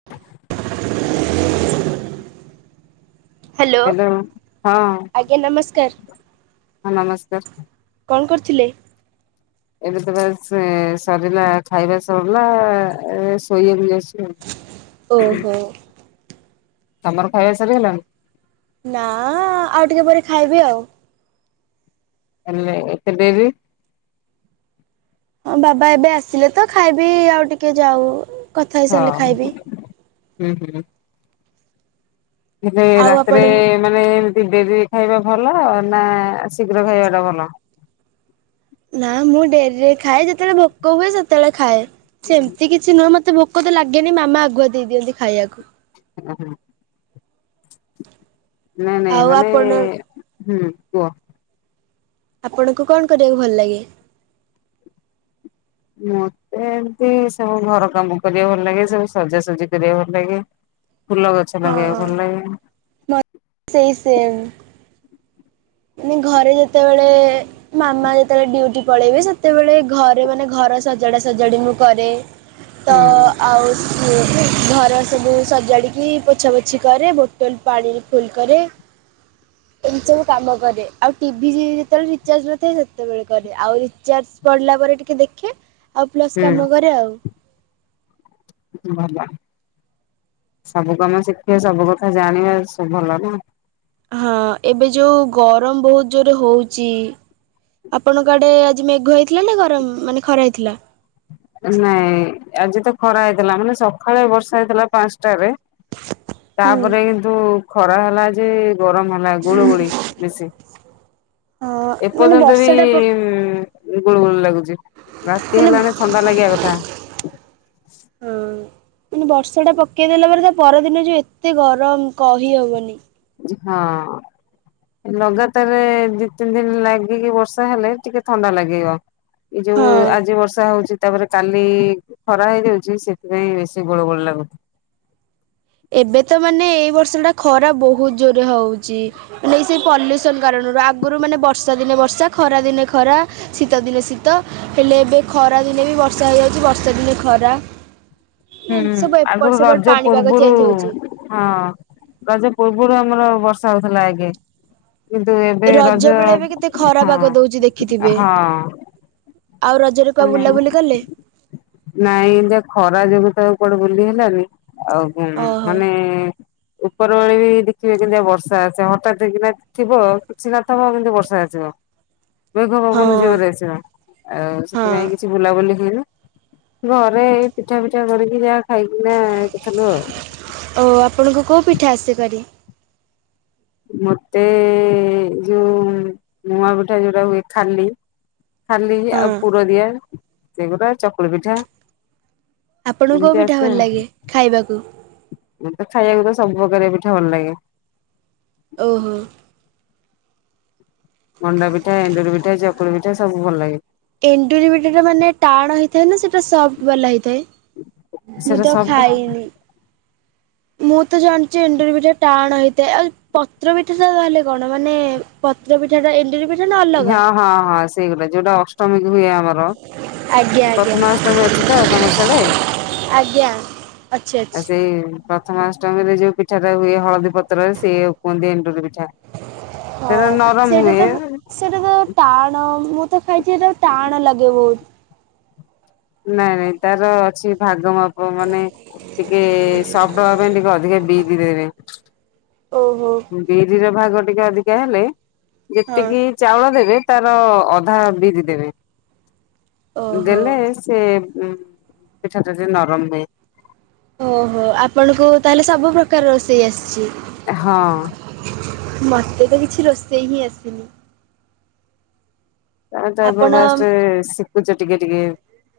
ହଁ ହ୍ୟାଲୋ ହଁ ଆଜ୍ଞା ହଁ ନମସ୍କାର। ନମସ୍କାର। କଣ କରୁଥିଲେ? ଏବେ ତ ବାସ୍ ଏ ସରିଲା ଖାଇବା ସରିଲା ଏ ଶୋଇବାକୁ ଯାଉଛୁ। ଓହୋ। ତମର ଖାଇବା ସରି ଗଲାଣି? ନାଁ ଆଉ ଟିକେ ପରେ ଖାଇବି ଆଉ। ହେଲେ ଏତେ ଡେରି ରେ? ହଁ ବାବା ଏବେ ଆସିଲେ ତ ଖାଇବି ଆଉ ଟିକେ ଯାଉ। କଥା ହେଇସାରିଲେ ହଁ ଖାଇବି। ହୁଁ ହୁଁ। ହେଲେ ଆଉ ଆପଣ ରାତିରେ ମାନେ ଏମତି ଡେରି ଖାଇବା ଭଲ ନା ଶୀଘ୍ର ଖାଇବାଟା ଭଲ? ନା ମୁଁ ଡେରି ରେ ଖାଏ ଯେତେବେଳେ ଭୋକ ହୁଏ ସେତେବେଳେ ଖାଏ ସେମିତି କିଛି ନୁହଁ ମତେ ଭୋକ ଭୋକ ତ ଲାଗେନି ମାମା ଆଗୁଆ ଦେଇ ଦିଅନ୍ତି ଖାଇବାକୁ। ଉ ହୁଁ ନାଇଁ ନାଇଁ ଆଉ ମାନେ ଆପଣ ହୁଁ କୁଅ? ଆପଣଙ୍କୁ କଣ କରିବାକୁ ଭଲ ଲାଗେ? ମତେ ଏମତି ସବୁ ଘର କାମ କରିବାକୁ ଭଲ ଲାଗେ ସବୁ ସଜାସଜି କରିବାକୁ ଭଲ ଲାଗେ। ଫୁଲ ଗଛ ଲଗେଇବାକୁ ଭଲ ହଁ ଲାଗେ। ସେଇ ସେମ୍। ମାନେ ଘରେ ଯେତେବେଳେ ମାମା ଯେତେବେଳେ ଡ୍ୟୁଟି ପଳେଇବେ ସେ ସେତେବେଳେ ଘରେ ମାନେ ଘର ସଜାଡ଼ା ସଜାଡ଼ି ମୁଁ କରେ ତ ହୁଁ ଆଉ ହୁଁ ଘର ସବୁ ସଜାଡିକି ପୋଛା ପୋଛି କରେ ବୋଟୋ ଲ ପାଣିରେ ଫୁଲ୍ କରେ। [unintelligible] କାମ କରେ ଆଉ ଟିଭି ଯେତେବେଳେ ରିଚାର୍ଜ ନଥାଏ ସେତେବେଳେ କରେ ଆଉ ରିଚାର୍ଜ ପଡ଼ିଲା ପରେ ଟିକେ ଦେଖେ ଆଉ ପ୍ଲସ୍ ହୁଁ କାମ କରେ ଆଉ। [unintelligible] ସବୁ କାମ ଶିଖିବା ସବୁ କଥା ଜାଣିବା ସବୁ ଭଲ ନାଁ। ହଁ ଏବେ ଯୋଉ ଗରମ ବୋହୁତ ଜୋରେ ହୋଉଚି। ଆପଣଙ୍କ ଆଡେ ଆଜି ମେଘ ହେଇଥିଲା ନା ଗରମ୍ ମାନେ ଖରା ହେଇଥିଲା? ନାଇଁ ଆଜି ତ ଖରା ହେଇଥିଲା ମାନେ ସକାଳେ ବର୍ଷା ହେଇଥିଲା ପାଁଶଟାରେ। ହୁଁ ତାପରେ କିନ୍ତୁ ଖରା ହେଲା ଯେ ଗରମ ହେ ନା ଗୁଳୁ ଗୁଳି ବେଶୀ ହଁ ମାନେ ଏପର୍ଯ୍ୟନ୍ତ ବି ବର୍ଷା ଟା ଗୁଳି ଗୁଳି ଲାଗୁଚି। ମାନେ ମାନେ ବର୍ଷା ଟା ପକେଇଦେଲା ପରେ ତା ପରଦିନ ଯୋଉ ଏତେ ଗରମ କହିହବନି। ଯି ହଁ ଲଗାତାରେ ଦି ତିନି ଦିନ ଲାଗିକି ବର୍ଷା ହେଲେ ଟିକେ ଥଣ୍ଡା ଲାଗିବ। ଏ ଯୋଉ ହଁ। ଆଜି ବର୍ଷା ହୋଉଚି। ତାପରେ କାଲି ଖରା ହେଇଯାଉଚି ସେଥିପାଇଁ ବେଶୀ ଗୁଳୁ ଗୁଳୀ ଲାଗୁଚି। ଏବେ ତ ମାନେ ଏଇ ବର୍ଷ ଟା ଖରା ବୋହୁତ ଜୋରେରେ ହଉଚି। ମାନେ ସେ ପଲ୍ୟୁସନ କାରଣରୁ ଆଗରୁ ମାନେ ବର୍ଷା ଦିନେ ବର୍ଷା ଖରା ଦିନେ ଖରା ଶୀତ ଦିନେ ଶୀତ ହେଲେ ଏବେ ଖରାଦିନେ ବି ବର୍ଷା ହେଯାଉଚି ବର୍ଷା ଦିନେ ଖରା। ହୁଁ ଏମିତି ସବୁ ଏପଟ ଆଗରୁ ସେପଟ ରଜ ପାଣିପାଗ ପୂର୍ବୁରୁ ଚେଞ୍ଜ ହଉଛି। ହଁ ରଜ ପୂର୍ବୁରୁ ଆମର ବର୍ଷା ହୋଉଥିଲା ଆଗେ। କିନ୍ତୁ ଏବେ ରଜ ବେଳେ ଏବେ କେତେ ଖରା ପାଗ ଦଉଛି ଦେଖିଥିବେ। ହଁ ହଁ ଆଉ ରଜରେ କୁଆ ମାନେ ବୁଲାବୁଲି କଲେ? ନାଇଁ ଏମତିଆ ଖରା ଯୋଗୁଁ ତ କୁଆଡେ ବୁଲି ହେଲାନି ଆଉ ଓହୋ ମାନେ ଉପର ବୋଳି ବି ଦେଖିବେ କେମତିଆ ବର୍ଷା ଆସେ ହଠାତ୍ କିନା ଥିବ କିଛି ନଥିବ କିନ୍ତୁ ବର୍ଷା ଆସିବ। ମେଘ ହଁ ପବନ ଜୋରରେ ଆସିବା ଆଉ ହଁ। ସେଥିପାଇଁ କିଛି ବୁଲାବୁଲି ହେଇନି। ଘରେ ଏଇ ପିଠା ପିଠା କରିକି ଯାହା ଖାଇକିନାଥିଲୁ ଆଉ। ଓ ଆପଣଙ୍କୁ କୋଉ ପିଠା ଆସେ କରି? ମତେ ଜୋଉ ମୁଆଁପିଠା ଯୋଉଟା ହୁଏ ଖାଲି ଖାଲି ଆଉ ହଁ ପୁର ଦିଆ ସେଗୋରା ଚକୁଳି ପିଠା। ଆପଣଙ୍କୁ କଉ ପିଠା ଭଲ ଲାଗେ ଖାଇବାକୁ। ମୋତେ ଖାଇବାକୁ ତ ସବୁପ୍ରକାର ପିଠା ଭଲ ଲାଗେ। ଓହୋ। ମଣ୍ଡା ପିଠା ଏଣ୍ଡୁରି ପିଠା ଚକୁଳି ପିଠା ସବୁ ଭଲ ଲାଗେ। ଏଣ୍ଡୁରି ପିଠା ଟା ମାନେ ଟାଣ ହେଇଥାଏ ନା ସେଇଟା ସଫ୍ଟ ବାଲା ହେଇଥାଏ? ମୁଁ ସେଟା ତ ସବଟା ଖାଇନି। ମୁଁ ତ ଜାଣିଛି ଏଣ୍ଡୁରି ପିଠା ଟାଣ ହେଇଥାଏ ଆଉ ପତ୍ର ପଠା ତାହଲେ କଣ ମାନେ ପତ୍ର ପିଠା ଟା ଏଣ୍ଡୁରି ପିଠା ନା ଅଲଗା? ହଁ ହଁ ହଁ ସେଇଗୁରା ଯୋଉଟା ଅଷ୍ଟମୀ ହୁଏ ଆମର ଆଜ୍ଞା ଆଜ୍ଞା ପ୍ରଥମାଷ୍ଟମୀ ଅଛି ତ ତମରସେଆଡ଼େ। ଆଜ୍ଞା ଅଛି ଆ ଅଛି ସେଇ ନି ପା ପାଷ୍ଟ ଟାଇମରେ ଯଉ ପିଠାଟା ହୁଏ ହଳଦୀ ପତ୍ରରେ ସେଏ କୁହନ୍ତି ଏଣ୍ଡୁରି ପିଠା। ସେଟା ହଁ ନରମ ସେଇଟା ତ ହୁଏ। ସେଇଟା ତ ଟାଣ ମୁଁ ତ ଖାଇଛି ସେଇଟା ଟାଣ ଲାଗେ ବହୁତ। ନାଇଁ ନାଇଁ ତାର ଅଛି ଭାଗ ମାପ ମାନେ ଟିକେ ସବ୍ଟ ହବା ପାଇଁ ଟିକେ ଅଧିକା ବି ବି ଦେଇ ଓହୋ। ବିରିର ଭାଗ ଟିକେ ଅଧିକା ହେଲେ ହଁ ଯେତିକି ଚାଉଳ ଦେବେ ତାର ଅଧା ବିରି ଦେବେ। ଓହୋ। ଦେଲେ ସେ ପିଠା ଟା ଟିକିଏ ନରମ ହୁଏ। ଓହୋ ଆପଣଙ୍କୁ ତାହେଲେ ସବୁ ପ୍ରକାର ରୋଷେଇ ଆସିଛି। ହଁ। ମତେ ତ କିଛି ରୋଷେଇ ହିଁ ଆସିନି। ଆ ତପ ଆପଣ ବାଷ୍ଟ ଶିଖୁଛ ଟିକେ ଟିକେ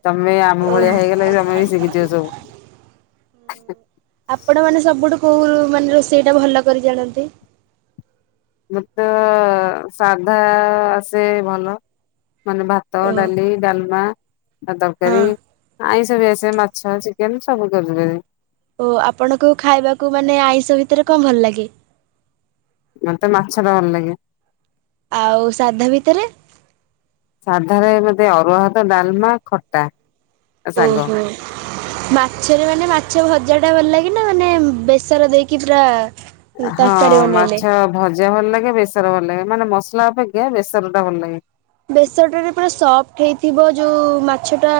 ତମେ ଆମ ଭଳିଆ ଓହୋ ହେଇଗଲା ବି ତମେ ବି ଶିଖିଛିବ ସବୁ। ଆପଣ ମାନେ ସବୁଠୁ କୋଉ ମାନେ ରୋଷେଇ ଟା ଭଲ କରି ଜାଣନ୍ତି। ମତେ ତ ସାଧା ଆସେ ଭଲ। ମାନେ ଭାତ ଓ ଡାଲି ଡାଲମା ତରକାରୀ ହଁ ଆଇଁଷ ଭିତରେ ମାଛ ମାଛ ଚିକେନ ସବୁ କରିଦେବୀ। ଓ ଆପଣଙ୍କୁ ଖାଇବାକୁ ମାନେ ଆଇଁଷ ଭିତରେ କଣ ଭଲ ଲାଗେ? ମତେ ମାଛ ଟା ଭଲ ଲାଗେ। ଆଉ ସାଧା ଭିତରେ? ସାଧାରେ ମତେ ଅରୁଆ ହାତ ଡାଲମା ଖଟା ଶାଗ। ହ [unintelligible] ମାଛରେ ମାନେ ମାଛ ଭଜା ଟା ଭଲ ଲାଗେ ନା ମାନେ ବେସର ଦେଇକି ପୁରା ହଁ ତରକାରୀ ବନେଇଲେ। ମାଛ। ଭଜା ଭଲ ଲାଗେ ବେସର ଭଲ ଲାଗେ ମାନେ ମସଲା ଅପେକ୍ଷା ବେସର ଟା ଭଲ ଲାଗେ। ବେସଟରେ ପୁରା ସଫ୍ଟ ହେଇଥିବ ଯୋଉ ମାଛଟା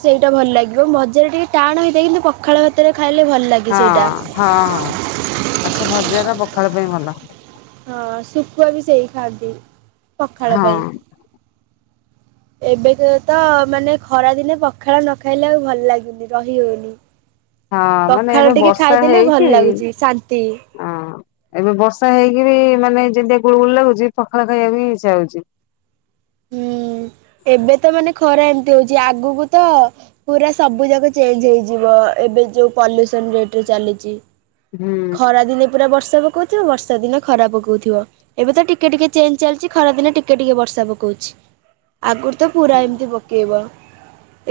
ସେଇଟା ଭଲ ଲାଗିବ ଭଜା ଟିକେ ଟାଣ ହେଇଥାଏ କିନ୍ତୁ ପଖାଳ ଭାତରେ ଖାଇଲେ ଭଲ ଲାଗେ। ହଁ ସେଇଟା। ହଁ ହଁ ମାଛ ଭଜା ର ପଖାଳ ପାଇଁ ଭଲ। ହଁ ଶୁଖୁଆ ବି ସେଇ ଖାଆନ୍ତି ପଖାଳ ପାଇଁ। ହଁ। ଏବେ ତ ତ ମାନେ ଖରାଦିନେ ପଖାଳ ନ ଖାଇଲେ ଆଉ ଭଲ ଲାଗୁନି ରହି ହଉନି। ହଁ ମାନେ ଏବେ ପଖାଳ ଟିକେ ଖାଇଦେଲେ ଭଲ ଲାଗୁଛି ଶାନ୍ତି। ଓଁ ଏବେ ବର୍ଷା ହେଇକି ବି ମାନେ ଯେମୀତି ଗୁଳ ଗୁଳି ଲାଗୁଛି ପଖାଳ ଖାଇବାକୁ ଇଛା ହଉଛି। ହୁଁ ଏବେ ତ ମାନେ ଖରା ଏମିତି ହଉଛି ଆଗକୁ ତ ପୁରା ସବୁ ଯାକ ଚେଞ୍ଜ ହେଇଯିବ। ଏବେ ଯୋଉ ପଲ୍ୟୁସନ ରେଟରେ ଚାଲିଚି। ହୁଁ ଖରା ଦିନେ ପୁରା ବର୍ଷା ପକୋଉଥିବ ବର୍ଷା ଦିନେ ଖରା ପକୋଉଥିବ। ଏବେ ତ ଟିକେ ଟିକେ ଚେଞ୍ଜ ଚାଲିଛି ଖରା ଦିନେ ଟିକେ ଟିକେ ବର୍ଷା ପକୋଉଛି। ଆଗରୁ ତ ପୁରା ଏମିତି ପକେଇବ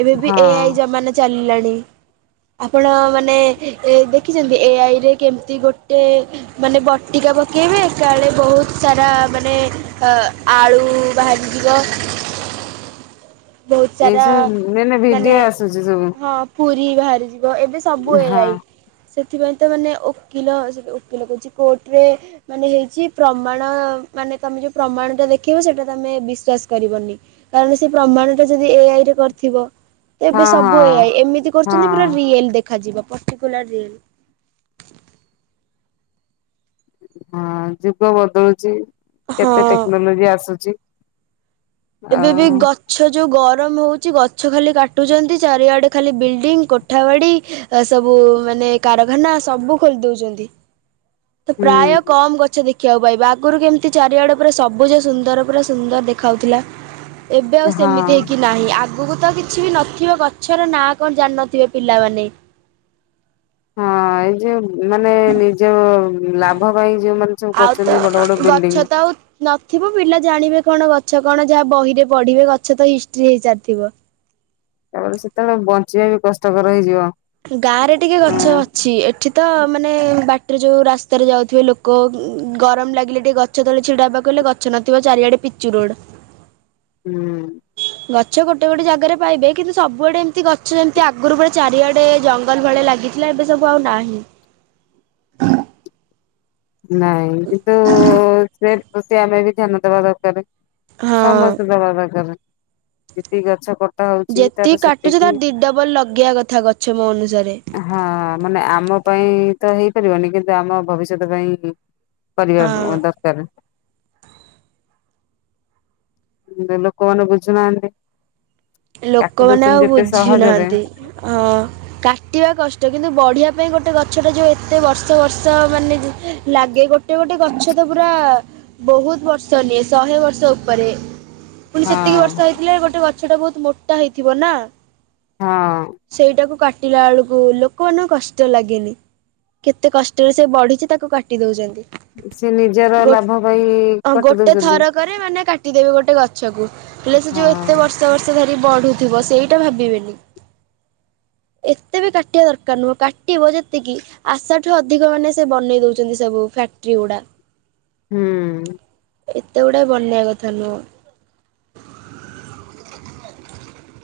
ଏବେ ବି ଏଆଇ ହଁ ଜମାନା ଚାଲିଲାଣି। ଆପଣ ମାନେ ଏଦେଖିଛନ୍ତି ଏଆଇରେ କେମିତି ଗୋଟେ ମାନେ ବଟିକା ପକେଇବେ କାଳେ ବହୁତ ସାରା ମାନେ ଅ ଆଳୁ ବାହାଜିଯିବ---ଆ ବୋହୁତ ଏଇ ସାରା ସବୁ ମାନେ ଭିଡିଓ ଆସୁଛି ସବୁ ହଁ ପୁରୀ ବାହାରିଯିବ ଏବେ ସବୁ ହଁ। ଏଇଆଇ ସେଥିପାଇଁତ ମାନେ ଓ କିଲ ଆଜି ଓକିଲ କହୁଚି କୋର୍ଟରେ ମାନେ ହେଇଚି ପ୍ରମାଣ ମାନେ ତମେ ଯୋଉ ପ୍ରମାଣ ଟା ଦେଖେଇବ ସେଟା ତମେ ବିଶ୍ଵାସ କରିବନି କାରଣ ସେ ପ୍ରମାଣଟା ଯଦି ଏଆଇରେ କରିଥିବ ଏବେ ହଁ ସବୁ ହଁ ଏଆଇ ଏମିତି କରୁଚନ୍ତି ପୁରା ହଁ। ରିଅଲ ଦେଖାଯିବ ପଟିକୁଲାର ରିଅଲ ହଁ ଯୁଗ ବଦଳୁଚି ହଁ କେତେ ଟେକ୍ନୋଲୋଜି ଆସୁଚି। ଏବେ ବି ଗଛ ଯୋଉ ଗରମ ହୋଉଚି ଗଛ ଖାଲି କାଟୁଚନ୍ତି ଚାରିଆଡେ ଖାଲି ବିଲିଡିଂ କୋ ଠାବାଡି ସବୁ ମାନେ କାରଖାନା ସବୁ ଖୋଲି ଦୋଉଚନ୍ତି। ତ ହୁଁ ପ୍ରାୟ କମ ଗଛ ଦେ ଖିଵାକୁ ପାଇବା ଆଗରୁ କେମିତି ଚାରିଆଡ଼େ ପୁରା ସବୁଜ ସୁନ୍ଦର ପୁରା ସୁନ୍ଦର ଦେଖାଉଥିଲା। ଏବେ ଆଉ ହଁ। ସେମିତି ହେଇକି ନାହିଁ ଆଗୁକୁତ ଵି କିଛିବି ନଥିବ ଗଛର ନାଁ କଣ ଜାଣିନଥିବେ ପିଲାମାନେ ହଁ ଏଇ ଯୋଉ ମାନେ ନିଜ ଲାଭ ପାଇଁ ଯୋଉମାନେ ସବୁ ଆଉ କରୁଛନ୍ତି ତ ବଡ ତ ବଡ ବିଲ୍ଡିଂ ଗଛତ ଆଉ ନଥିବ ପିଲା ଜାଣିବେ କଣ ଗଛ କଣ ଯାହା ବହିରେ ପଢିବେ ଗଛ ତ ହିଷ୍ଟ୍ରି ହେଇସାରିଥିବ କାରଣ ସେତେବେଳେ ବଞ୍ଚିବା ବି କଷ୍ଟକର ହେଇଯିବ। ଗାଁରେ ଟିକେ ଅ ଗଛ ଅଛି ଏଠି ତ ମାନେ ବାଟେରେ ଯୋଉ ରାସ୍ତାରେ ଯାଉଥିବେ ଲୋକୋ ଗରମ ଲାଗିଲେ ଟିକେ ଗ ଛ ତଳେ ଛିଡା ହେବାକୁ ହେଲେ ଗଛ ନଥିବ ଚାରିଆଡେ ପିଚୁ ରୋଡୋ। ଚୋ ହୁଁ ଗଛ ଗୋଟେ ଗୋଟେ ଜାଗାରେ ପାଇବେ କିନ୍ତୁ ସବୁଆଡେ ଏମିତି ଗଛ ଯେମିତି ଆଗରୁ ପୁରା ଚାରିଆଡେ ଟେ ଜଙ୍ଗଲ ଭଳିଆ ଲାଗିଥିଲା ଏବେ ସବୁ ଆଉ ନାହିଁ। ନାଇଁ କିନ୍ତୁ ସେ ପ୍ରତି ଆମେ ବି ଧ୍ୟାନ ଦେବା ଦରକାରେ। ହଁ ସମସ୍ତେ ଦବା ଦରକାରେ। ଯେତିକି ଗଛ କ ଯେତିକି କାଟୁଚ ତାର ଦିଡବଲ ଲଗେଇବା କଥା ଗଛ ମୋ ଅନୁସାରେ। ହଁ ମାନେ ଆମ ପାଇଁ ତ ହେଇପାରିବନି। କିନ୍ତୁ ଆମ ଭବିଷ୍ୟତ ପାଇଁ କରିବା ହଁ ପୁ ଦରକାରେ। ଗୁରେ ଲୋକମାନେ ବୁଝୁନାହାନ୍ତି। କାଟି ଲୋକମାନେ ଆଉ ଦଉଛନ୍ତି ଯେତେ ସହଜରେ ବୁଝିନାହାନ୍ତି। ହଁ କାଟିବା କଷ୍ଟ। କିନ୍ତୁ ବଢିବା ପାଇଁ ଗୋଟେ ଗଛଟା ଯୋଉ ଏତେ ବର୍ଷ ବର୍ଷ ମାନେ ଜ ଲାଗେ ଗୋ ଗୋଟେ ଗୋଟେ ଗଛ ତ ପୁରା ବହୁତ୍ ବର୍ଷ ନିଏ। ଶହେ ବର୍ଷ ଉପରେ ପୁଣି ସେତିକି ହଁ। ବର୍ଷ ହେଇଥିଲେ ଗୋଟେ ଗଛ ଟା ବହୁତ୍ ମୋଟା ହେଇଥିବ ନା। ହଁ। ସେଇଟାକୁ କାଟିଲା ବେଳକୁ ଲୋକମାନଙ୍କୁ କଷ୍ଟ ଲାଗେନି। କେତେ କଷ୍ଟରେ ସେ ବଢିଚି ତାକୁ କାଟି ଦୋଉଚନ୍ତି। ସେ ନିଜର ଲାଭ ପାଇଁ କଟି ଦୋଉଚନ୍ତି। ରାଗ ରେ ମାନେ କାଟିଦେବେ ଗୋଟେ ଗଛ କୁ ହେଲେ ସେ ଯୋଉ ଏତେ ହଁ। ବର୍ଷ ସେ ଧାରି ବଢୁଥିବ ସେଇଟା ଭାବିବେନି। ଏତେ ବି କାଟିବା ଦରକାର ନୁହଁ କାଟିବ ଯେତିକି ଆଶାଠୁ ଅଧିକ ମାନେ ସେ ବନେଇ ଦଉଛନ୍ତି ସବୁ ଫ୍ୟାକ୍ଟ୍ରି ଗୁଡା। ହୁଁ। ଏତେ ଗୁଡାଏ ବନ୍ୟା କଥା ନୁହଁ।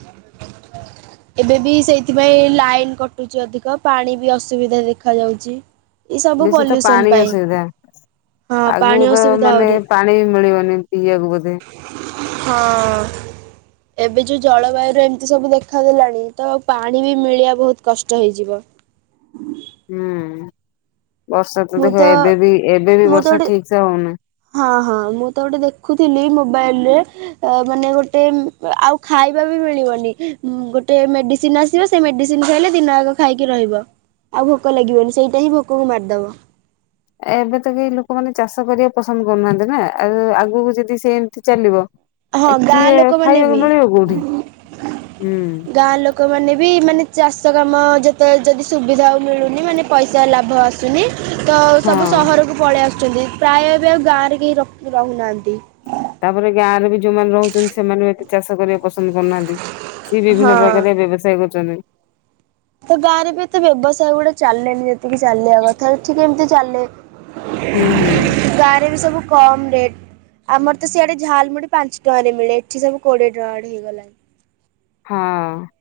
[inaudible] ଏବେ ବି ସେଇଥିପାଇଁ ଲାଇନ କଟୁଛି ଅଧିକ ପାଣି ବି ଅସୁବିଧା ଦେଖା ଯାଉଛି ବେଶୀ ତ ପାଣି ଅସୁବିଧା। ହଁ ଆଗୁକୁ ପାଣି ତ ଅସୁବିଧା ମାନେ ଆହୁରି ପାଣି ବି ମିଳିବନି ପିଇବାକୁ ବୋଧେ। ହଁ ଏବେ ଯୋଉ ଜଳବାୟୁ ର ଏମିତି ସବୁ ଦେଖ ଦେଖା ଦେଲାଣି ତ ପାଣି ବି ମିଳିବା ବହୁତ କଷ୍ଟ ହେଇଯିବ। ହୁଁ ବର୍ଷା ତ ଦେଖ ଏବେ ବି ଏବେ ବି ମୁଁ ତ ବର୍ଷା ଗୋଟେ ଠିକସେ ହଉନୁ। ହଁ, ହଁ ମୁଁ ତ ଗୋଟେ ଦେଖୁଥିଲି ମୋବାଇଲ ରେ ଅ ମାନେ ଗୋଟେ ଆଉ ଖାଇବା ବି ମିଳିବନି ଗୋଟେ ମେଡିସିନ ଆସ ସିବ ସେ ମେଡିସିନ ଖାଇଲେ ଦିନ ଆଗ ଖାଇକି ରହିବ ଆଉ ଭୋକ ଲାଗିବନି ସେଇଟା ହିଁ ଭୋକକୁ ମାରିଦବ। ଏବେ ତ କେହି ଲୋକମାନେ ଚାଷ କରିବାକୁ ପସନ୍ଦ କରୁନାହାନ୍ତି ନା ଆଉ ଆଗକୁ ଯଦି ସେ ଏମିତି ଚାଲିବ। ହଁ ଗାଁ କିଏ ଲୋକମାନେ ଖାଇବାକୁ ବି ମିଳିବ କୋଉଠି ହୁଁ। ଗାଁ ଲୋକମାନେ ବି ମାନେ ଚାଷ କାମ ଯେତେ ଯଦି ସୁବିଧା ଆଉ ମିଳୁନି ମାନେ ପଇସା ଲାଭ ଆସୁନି। ତ ସବୁ ହଁ। ସହରକୁ ପଳେଇ ଆସୁଛନ୍ତି ପ୍ରାୟ ଏବେ ଆଉ ଗାଁ ରେ କେହି ରହୁ ନାହାନ୍ତି। ତାପରେ ଗାଁରେ ବି ଯୋଉମାନେ ରହୁଛନ୍ତି ସେମାନେ ବି ଏତେ ଚାଷ କରିବାକୁ ପସନ୍ଦ କରୁନାହାନ୍ତି। ସିଏ ହଁ। ବିଭିନ୍ନ ପ୍ରକାର ବ୍ୟବସାୟ କରୁଛନ୍ତି। ତ ଗାଁ ରେ ବି ଏତେ ବ୍ୟବସାୟ ଗୁଡା ଚାଲେନି ଯେତିକି ଚାଲିବା କଥାଠିକ ଏମିତି ଚାଲେ। ହୁଁ ହୁଁ। ଗାଁରେ ବି ସବୁ କମ୍ ରେଟ୍। ଆମର ତ ସିଆଡେଝାଲମୁଢି ପାଞ୍ଚ ଟଙ୍କାରେ ମିଳେ ଏଠି ସବୁ କୋଡିଏ ଟଙ୍କା ଆଡେ ହେଇଗଲାଣି। ହଁ।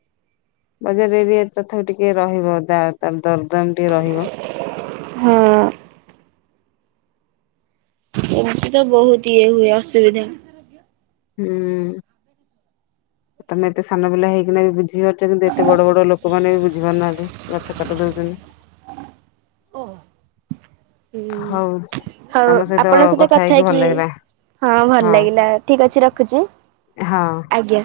ବଜାରରେ ବି ତଥାପି ଟିକେ ରହିବ ଦା ଦରଦାମ ଟିକେ ରହିବ। ହଁ। ଏମିତି ତ ବହୁତ ଇଏ ହୁଏ ଅସୁବିଧା। ହୁଁ। ତମେ ଏତେ ସାନ ପିଲା ହେଇକିନା ବି ବୁଝିପାରୁଛ କିନ୍ତୁ ଏତେ ବଡ ବଡ ଲୋକମାନେ ବି ବୁଝିପାରୁନାହାନ୍ତି ଗଛ କାଟି ଦଉଛନ୍ତି। ଓ। ହୁଁ ହଉ ତମ ହଉ ଆପଣଙ୍କ ସହିତ କଥା ହେଇକି ହେ ଭଲ କି ଲାଗିଲା ହଁ ଭଲ ଲାଗିଲା ଠିକ ଅଛି ରଖୁଛି। ହଁ। ଆଜ୍ଞା।